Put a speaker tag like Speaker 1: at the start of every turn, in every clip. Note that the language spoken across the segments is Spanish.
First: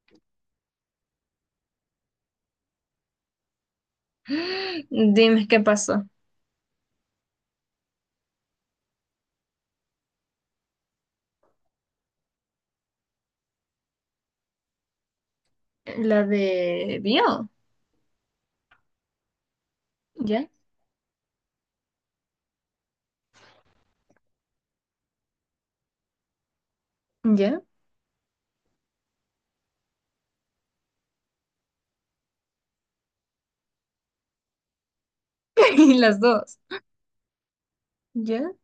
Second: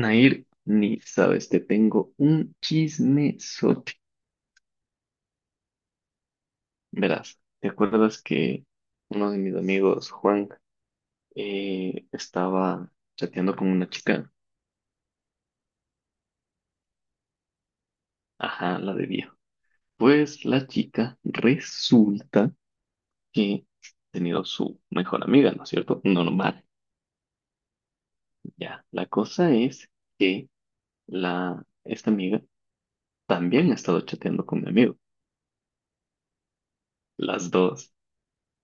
Speaker 1: Nair, ni sabes, te tengo un chismesote.
Speaker 2: Dime qué pasó.
Speaker 1: Verás, ¿te acuerdas que uno de mis amigos, Juan, estaba chateando con una chica?
Speaker 2: La de Bio.
Speaker 1: Ajá, la de viejo. Pues
Speaker 2: Ya,
Speaker 1: la chica resulta que ha tenido su mejor amiga, ¿no es cierto? Normal,
Speaker 2: ya.
Speaker 1: ya. La cosa es que esta amiga también ha estado chateando con mi amigo,
Speaker 2: Y las dos.
Speaker 1: las dos.
Speaker 2: Ya,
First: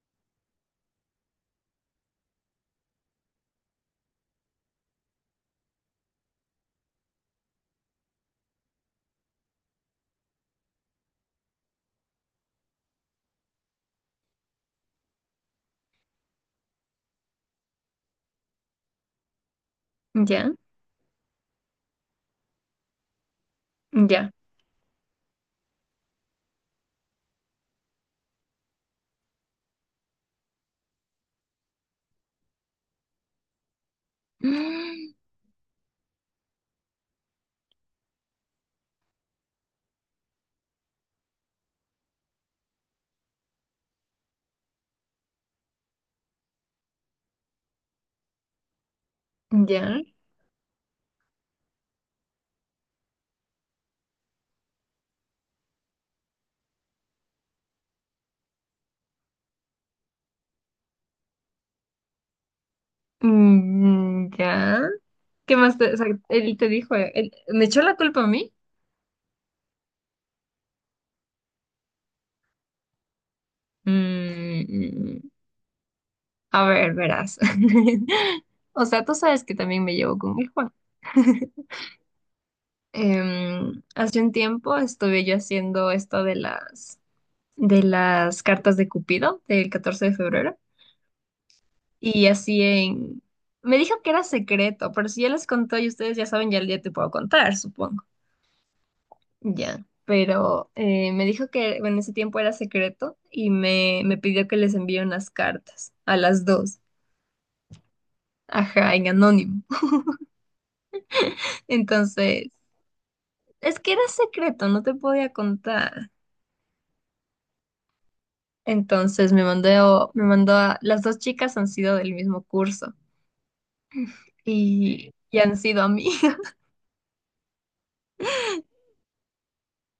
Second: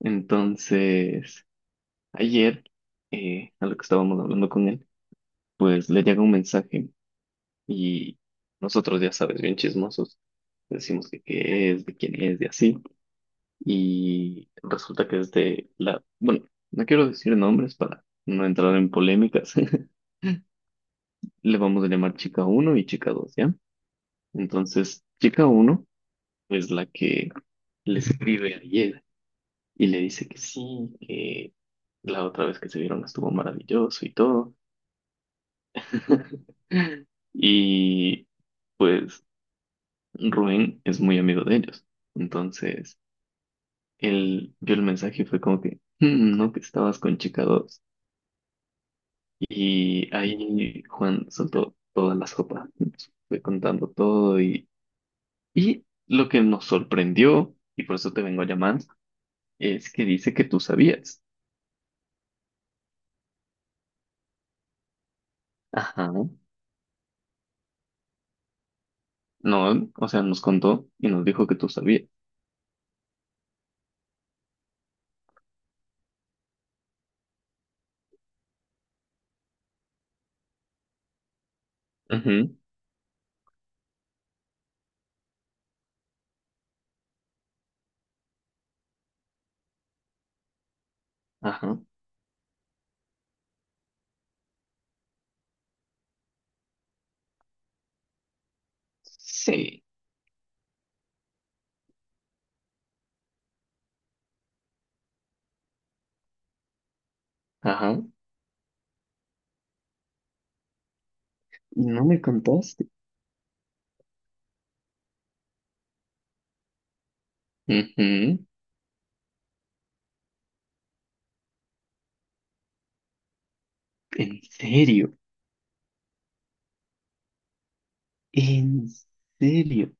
Speaker 1: Entonces, ayer, a lo que estábamos hablando con él, pues le llega un mensaje y nosotros, ya sabes, bien chismosos, decimos que qué es, de quién es, de así. Y resulta que es bueno, no quiero decir nombres para no entrar en polémicas.
Speaker 2: ya,
Speaker 1: Le vamos a llamar chica uno y chica dos, ¿ya?
Speaker 2: ya.
Speaker 1: Entonces, chica uno es la que le escribe ayer y le dice que sí, que la otra vez que se vieron estuvo maravilloso y
Speaker 2: Ya,
Speaker 1: todo. Y pues Rubén es muy amigo de ellos. Entonces, él vio el mensaje y fue como que, "Mm, no, que estabas con chica 2". Y ahí Juan soltó toda la sopa. Nos fue contando todo y lo que nos sorprendió, y por eso te vengo a llamar, es que dice que tú sabías.
Speaker 2: mm, ya. ¿Qué más te, o sea,
Speaker 1: Ajá.
Speaker 2: él te dijo? ¿Me echó la culpa a mí?
Speaker 1: No, o sea, nos contó y nos dijo que tú sabías.
Speaker 2: Mm, a ver, verás. O sea, tú sabes que también me llevo con el Juan.
Speaker 1: Ujú.
Speaker 2: Hace un tiempo estuve yo haciendo esto de las, cartas de Cupido del 14 de febrero.
Speaker 1: Ajá.
Speaker 2: Y así en. Me dijo que era secreto, pero si ya les contó y ustedes ya saben, ya, ya te puedo contar, supongo.
Speaker 1: Sí.
Speaker 2: Ya. Pero me dijo que en ese tiempo era secreto y me pidió que les envíe unas cartas a las dos.
Speaker 1: Ajá.
Speaker 2: Ajá, en anónimo.
Speaker 1: Y no me
Speaker 2: Entonces,
Speaker 1: contaste.
Speaker 2: es que era secreto, no te podía contar.
Speaker 1: Ujú.
Speaker 2: Entonces me mandó a. Las dos chicas han sido del mismo curso
Speaker 1: En serio,
Speaker 2: y han sido amigas
Speaker 1: en serio.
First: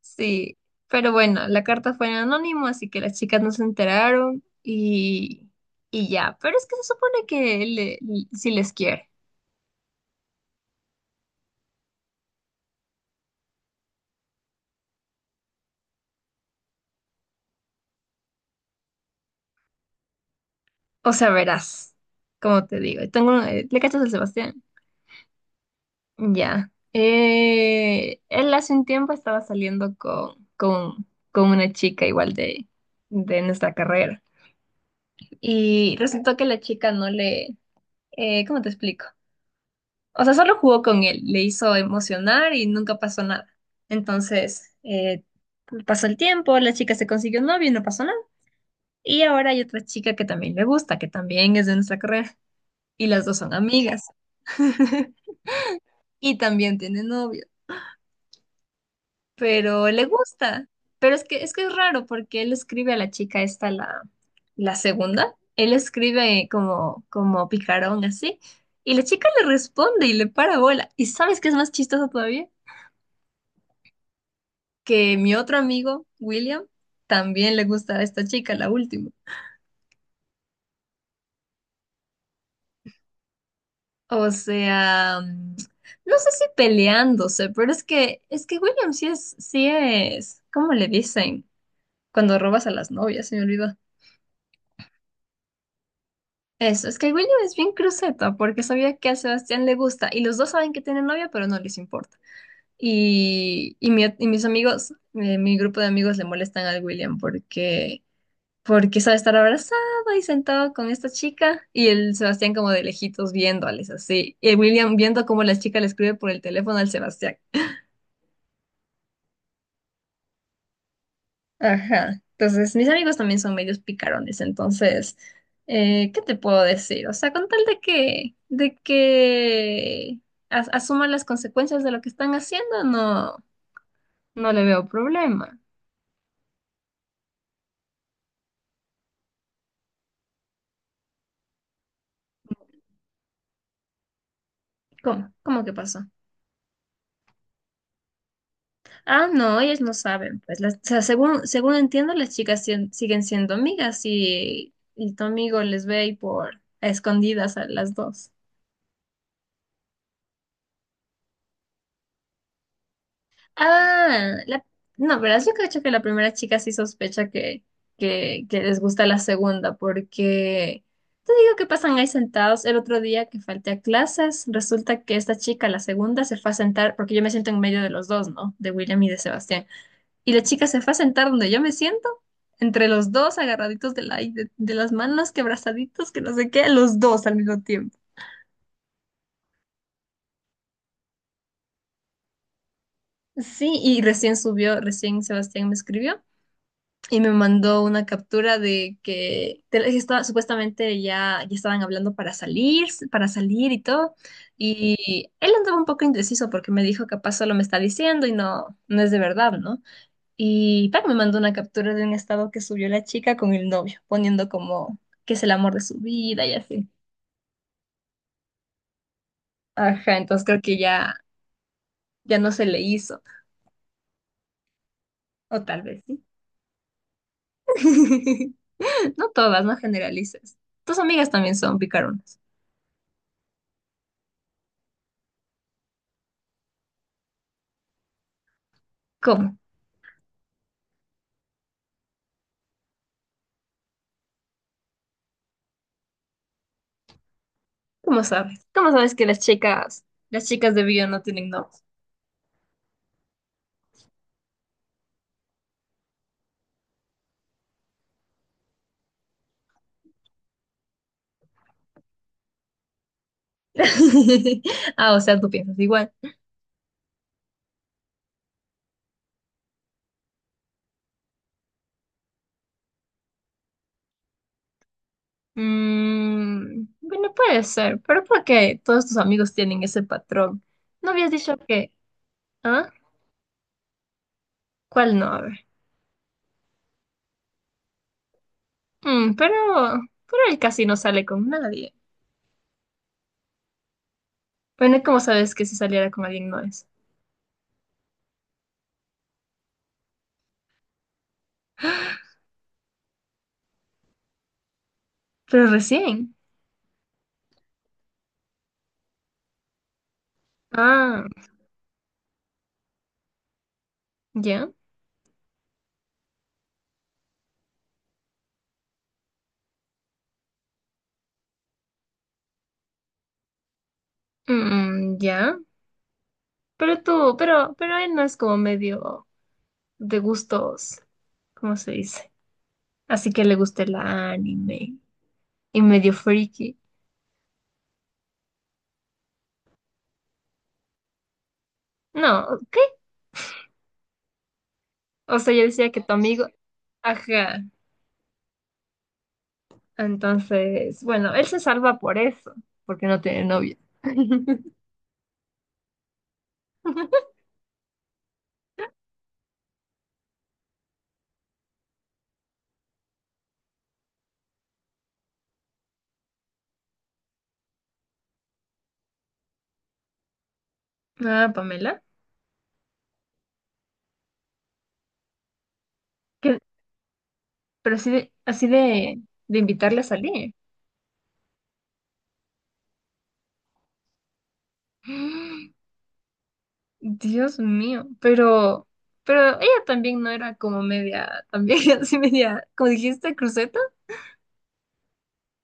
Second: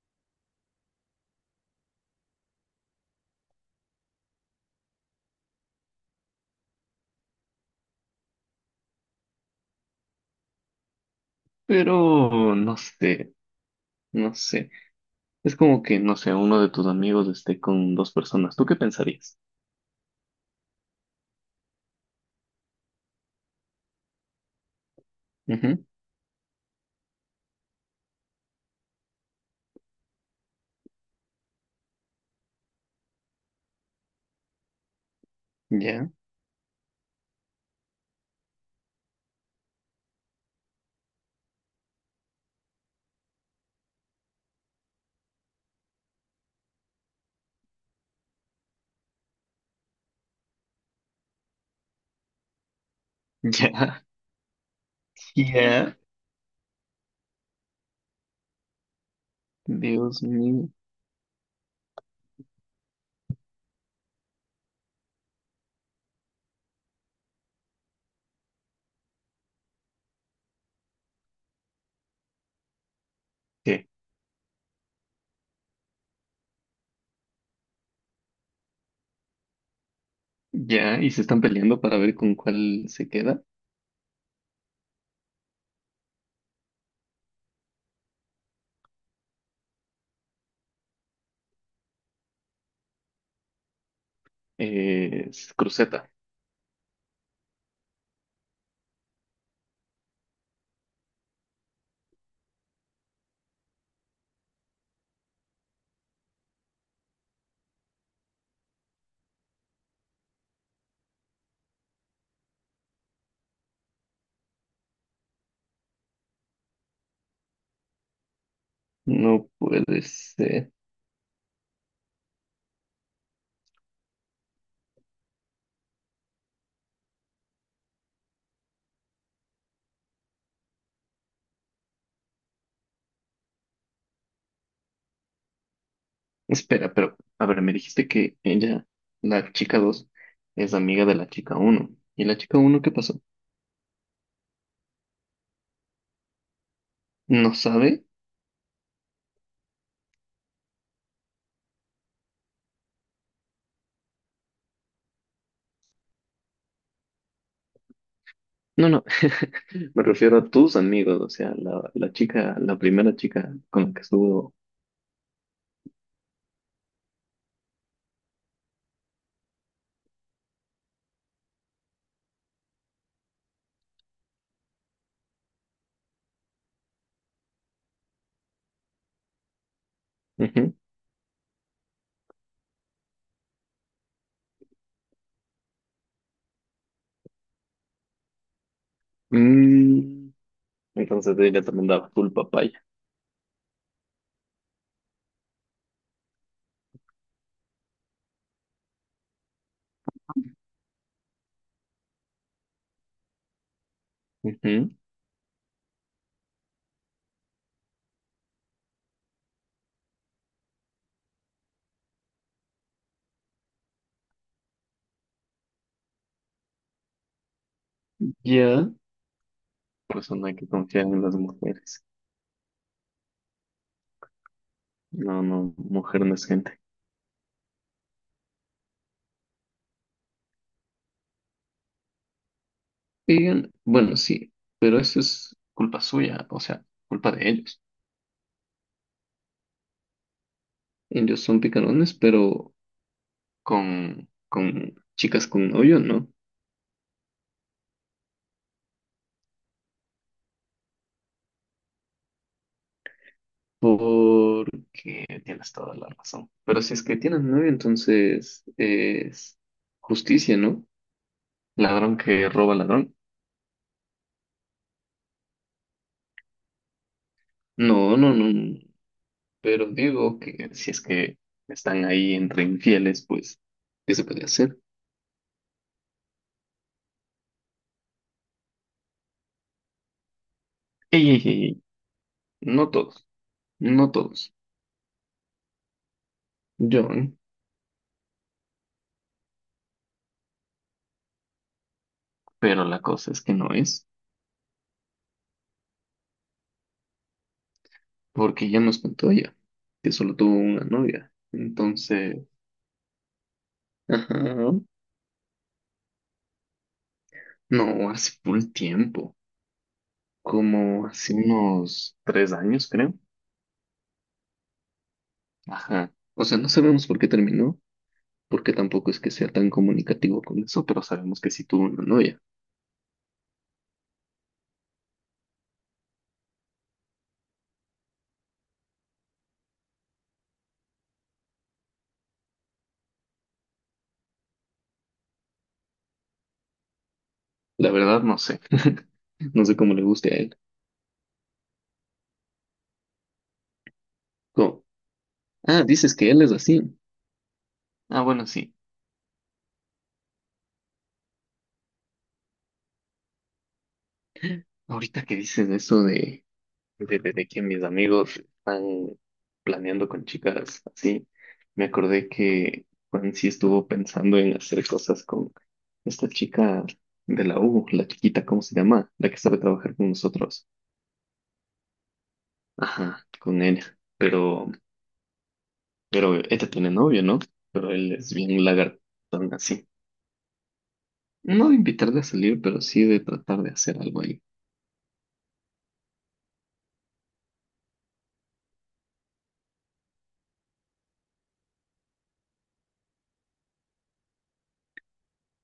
Speaker 2: Sí, pero bueno, la carta fue en anónimo, así que las chicas no se enteraron y ya. Pero es que se supone que si les quiere.
Speaker 1: Pero no sé, no sé. Es como que, no sé, uno de tus amigos esté con dos personas. ¿Tú qué pensarías?
Speaker 2: O sea, verás, como te digo. Tengo, ¿le cachas al Sebastián?
Speaker 1: Ujú.
Speaker 2: Ya. Él hace un tiempo estaba saliendo con una chica igual de nuestra carrera. Y
Speaker 1: Ya,
Speaker 2: resultó que la chica no le. ¿Cómo te explico? O sea, solo jugó con él, le hizo emocionar y nunca pasó nada. Entonces, pasó el tiempo, la chica se consiguió un novio y no pasó nada. Y ahora hay otra chica que también le gusta, que también es de nuestra carrera. Y las dos son
Speaker 1: ya,
Speaker 2: amigas.
Speaker 1: ya.
Speaker 2: Y también tiene novio, pero le
Speaker 1: Dios
Speaker 2: gusta.
Speaker 1: mío.
Speaker 2: Pero es que es raro porque él escribe a la chica esta, la segunda. Él escribe como picarón así. Y la chica le responde y le para bola. ¿Y sabes qué es más chistoso todavía?
Speaker 1: ¿Qué?
Speaker 2: Que mi otro amigo, William, también le gusta a esta chica, la última.
Speaker 1: Ya, y se están peleando para ver con cuál se queda.
Speaker 2: O sea, no sé si peleándose, pero es que William sí es, ¿cómo le dicen? Cuando robas a las novias, se me olvidó.
Speaker 1: Es Cruceta.
Speaker 2: Eso, es que William es bien cruceta porque sabía que a Sebastián le gusta y los dos saben que tiene novia, pero no les importa. Y mis amigos, mi grupo de amigos le molestan al William porque sabe estar abrazado y sentado con esta chica y el Sebastián como de lejitos viéndoles así. Y el William viendo cómo la chica le escribe por el teléfono al Sebastián.
Speaker 1: No puede ser.
Speaker 2: Ajá. Entonces, mis amigos también son medios picarones, entonces, ¿qué te puedo decir? O sea, con tal de que asuman las consecuencias de lo que están haciendo, no, no le veo problema.
Speaker 1: Espera, pero, a ver, me dijiste que la chica 2 es amiga de la chica uno. ¿Y la chica uno qué pasó?
Speaker 2: ¿Cómo? ¿Cómo que pasó?
Speaker 1: ¿No sabe?
Speaker 2: Ah, no, ellas no saben, pues, o sea, según entiendo, las chicas siguen siendo amigas y tu amigo les ve y por a escondidas a las dos.
Speaker 1: No, no, me refiero a tus amigos, o sea, la primera chica con la que
Speaker 2: Ah,
Speaker 1: estuvo.
Speaker 2: no, verás, yo creo que la primera chica sí sospecha que les gusta la segunda, porque te digo que pasan ahí sentados. El otro día que falté a clases, resulta que esta chica, la segunda, se fue a sentar, porque yo me siento en medio de los dos, ¿no? De William y de Sebastián. Y la chica
Speaker 1: Ujú.
Speaker 2: se fue a sentar donde yo me siento, entre los dos agarraditos de las manos, que abrazaditos, que no sé qué, los dos al mismo tiempo.
Speaker 1: Mm, Entonces ella también daba full papaya.
Speaker 2: Sí, y recién Sebastián me escribió y me mandó una captura que estaba, supuestamente ya estaban hablando para salir, y todo.
Speaker 1: Ujú.
Speaker 2: Y él andaba un poco indeciso porque me dijo capaz solo me está diciendo y no, no es de verdad, ¿no? Y Pac me mandó una captura de un estado que subió la chica con el novio, poniendo como que es el amor de su vida y así.
Speaker 1: Ya.
Speaker 2: Ajá,
Speaker 1: Por
Speaker 2: entonces
Speaker 1: no hay
Speaker 2: creo
Speaker 1: que
Speaker 2: que
Speaker 1: confiar
Speaker 2: ya,
Speaker 1: en las mujeres.
Speaker 2: ya no se le hizo.
Speaker 1: No,
Speaker 2: O
Speaker 1: no,
Speaker 2: tal vez sí.
Speaker 1: mujer no es gente.
Speaker 2: No todas, no generalices. Tus amigas también son picaronas.
Speaker 1: Y, bueno, sí, pero eso es culpa suya, o sea, culpa de ellos.
Speaker 2: ¿Cómo?
Speaker 1: Ellos son picarones, pero con chicas con novio, ¿no?
Speaker 2: ¿Cómo sabes? ¿Cómo sabes que las chicas de bio no tienen novios?
Speaker 1: Porque tienes toda la razón. Pero si es que tienen novio, entonces es justicia, ¿no? Ladrón que roba ladrón.
Speaker 2: Ah, o sea, tú piensas igual.
Speaker 1: No, no, no, no. Pero digo que si es que están ahí entre infieles, pues, ¿qué se puede hacer?
Speaker 2: Bueno, puede ser, pero ¿por qué todos tus amigos tienen ese patrón? ¿No habías
Speaker 1: Ey, ey,
Speaker 2: dicho
Speaker 1: ey, ey.
Speaker 2: que...?
Speaker 1: No
Speaker 2: ¿Ah?
Speaker 1: todos, no todos.
Speaker 2: ¿Cuál no? A ver.
Speaker 1: John,
Speaker 2: Mm, pero, pero él casi no sale con nadie.
Speaker 1: pero la cosa es que no es,
Speaker 2: Bueno, ¿cómo sabes que si saliera con alguien no es?
Speaker 1: porque ya nos contó ella, que solo tuvo una novia. Entonces, ajá,
Speaker 2: Pero recién.
Speaker 1: no, hace full tiempo, como
Speaker 2: Ah,
Speaker 1: hace unos 3 años, creo.
Speaker 2: ya.
Speaker 1: Ajá. O sea, no sabemos por qué terminó, porque tampoco es que sea tan comunicativo con eso, pero sabemos que sí tuvo una novia.
Speaker 2: Mm, ya. Pero él no es como medio de gustos, ¿cómo se dice? Así que le gusta el anime y medio freaky.
Speaker 1: La verdad, no sé. No sé cómo le guste a él.
Speaker 2: No, ¿qué?
Speaker 1: ¿Cómo?
Speaker 2: O sea, yo
Speaker 1: Ah,
Speaker 2: decía que tu
Speaker 1: dices que él
Speaker 2: amigo,
Speaker 1: es así.
Speaker 2: ajá.
Speaker 1: Ah, bueno, sí.
Speaker 2: Entonces, bueno, él se salva por eso, porque no tiene novia.
Speaker 1: Ahorita que dices eso de que mis amigos están planeando con chicas así, me acordé que Juan sí estuvo pensando en hacer cosas con esta chica de la U, la chiquita, ¿cómo se llama? La que sabe trabajar con nosotros.
Speaker 2: Ah, Pamela.
Speaker 1: Ajá, con ella. Pero, pero
Speaker 2: ¿Qué-?
Speaker 1: ella tiene novio, ¿no? Pero
Speaker 2: Pero así
Speaker 1: él es bien lagartón
Speaker 2: de
Speaker 1: así.
Speaker 2: invitarle a salir.
Speaker 1: No de invitarle a salir, pero sí de tratar de hacer algo ahí.
Speaker 2: Dios mío, pero ella también no era como media, también así media, como dijiste, cruceta.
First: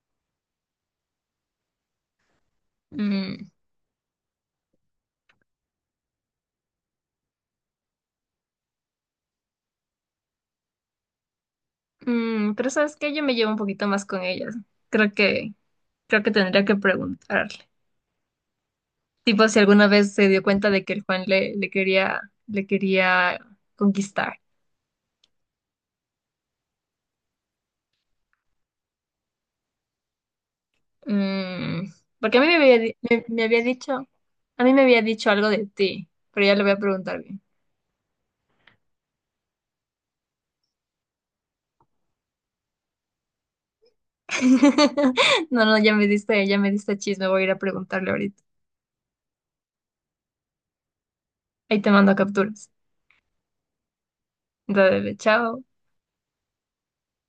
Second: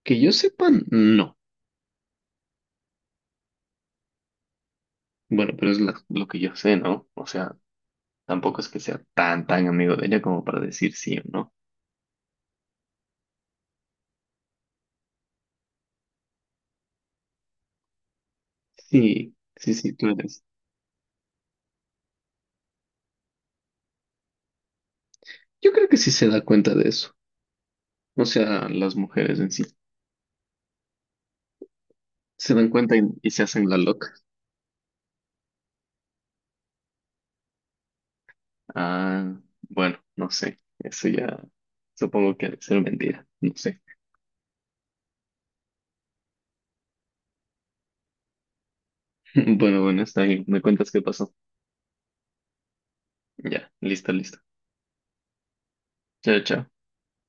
Speaker 1: Que yo sepa, no.
Speaker 2: Mm,
Speaker 1: Bueno, pero es lo que yo sé, ¿no? O sea, tampoco es que sea tan, tan amigo de ella como para decir sí o no.
Speaker 2: mm, pero sabes que yo me llevo un poquito más con ellas. Creo que, creo que tendría que preguntarle.
Speaker 1: Sí,
Speaker 2: Tipo, si
Speaker 1: sí,
Speaker 2: alguna
Speaker 1: sí, tú
Speaker 2: vez se dio
Speaker 1: eres.
Speaker 2: cuenta de que el Juan le quería conquistar.
Speaker 1: Yo creo que sí se da cuenta de eso. O sea, las mujeres en sí
Speaker 2: Mm, porque a mí
Speaker 1: se
Speaker 2: me
Speaker 1: dan
Speaker 2: había, di-
Speaker 1: cuenta y, y se hacen la loca.
Speaker 2: a mí me había dicho algo de ti, pero ya le voy a preguntar bien.
Speaker 1: Ah, bueno, no sé. Eso ya supongo que ha de ser mentira. No sé.
Speaker 2: No, no, ya me diste, chisme, voy a ir a preguntarle ahorita.
Speaker 1: Bueno, bueno, está bien. Me cuentas qué pasó.
Speaker 2: Ahí te mando capturas.
Speaker 1: Ya, listo, listo.
Speaker 2: Dale, chao.
Speaker 1: Chao, chao.